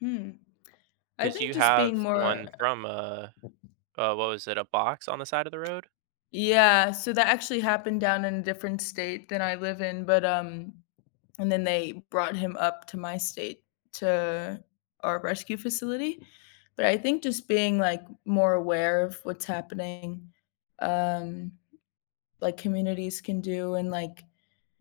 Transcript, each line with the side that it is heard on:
left: Hmm, I
right: 'Cause
left: think
right: you
left: just being
right: have
left: more
right: 1 from, uh, uh, what was it, a box on the side of the road?
left: Yeah, so, that actually happened down in a different state than I live in, but, um, and then they brought him up to my state to our rescue facility, but I think just being, like, more aware of what's happening, um like, communities can do and, like,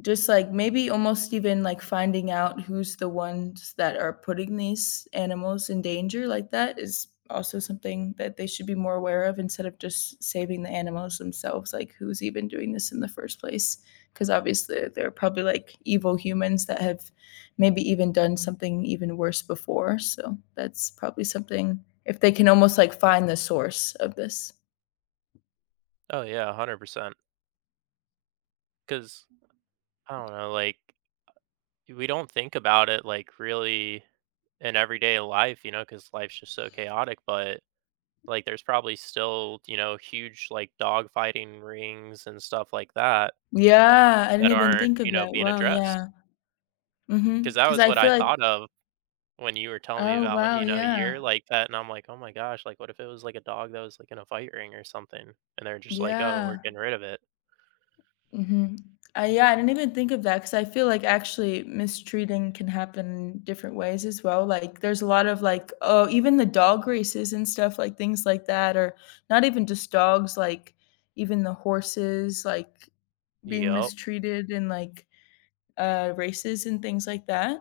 left: just, like, maybe almost even, like, finding out who's the ones that are putting these animals in danger, like, that is also something that they should be more aware of instead of just saving the animals themselves, like, who's even doing this in the first place, 'cause obviously they're probably, like, evil humans that have maybe even done something even worse before, so, that's probably something if they can almost, like, find the source of this.
right: Oh yeah, 100%. 'Cause, uh, I don't know, like, we don't think about it, like, really in everyday life, you know, 'cause life's just so chaotic, but, like, there's probably still, you know, huge, like, dogfighting rings and stuff like that
left: Yeah, I didn't
right: that
left: even
right: aren't,
left: think of
right: you know,
left: that.
right: being
left: Wow,
right: addressed.
left: yeah. Mhm,
right: 'Cause that
left: 'cause
right: was
left: I
right: what
left: feel,
right: I
left: like
right: thought of when you were telling me
left: Oh
right: about,
left: wow,
right: you know,
left: yeah.
right: you're like that, and I'm, like, "Oh my gosh," like, what if it was, like, a dog that was, like, in a fight ring or something, and they're just, like, "Oh, we're
left: Yeah.
right: getting rid of it."
left: Mhm, I yeah, I didn't even think of that ‘cause I feel, like, actually mistreating can happen different ways as well, like, there's a lot of, like oh, even the dog races and stuff, like, things like that, or not even just dogs, like, even the horses, like, being
right: Yup.
left: mistreated in, like, uh, races and things like that.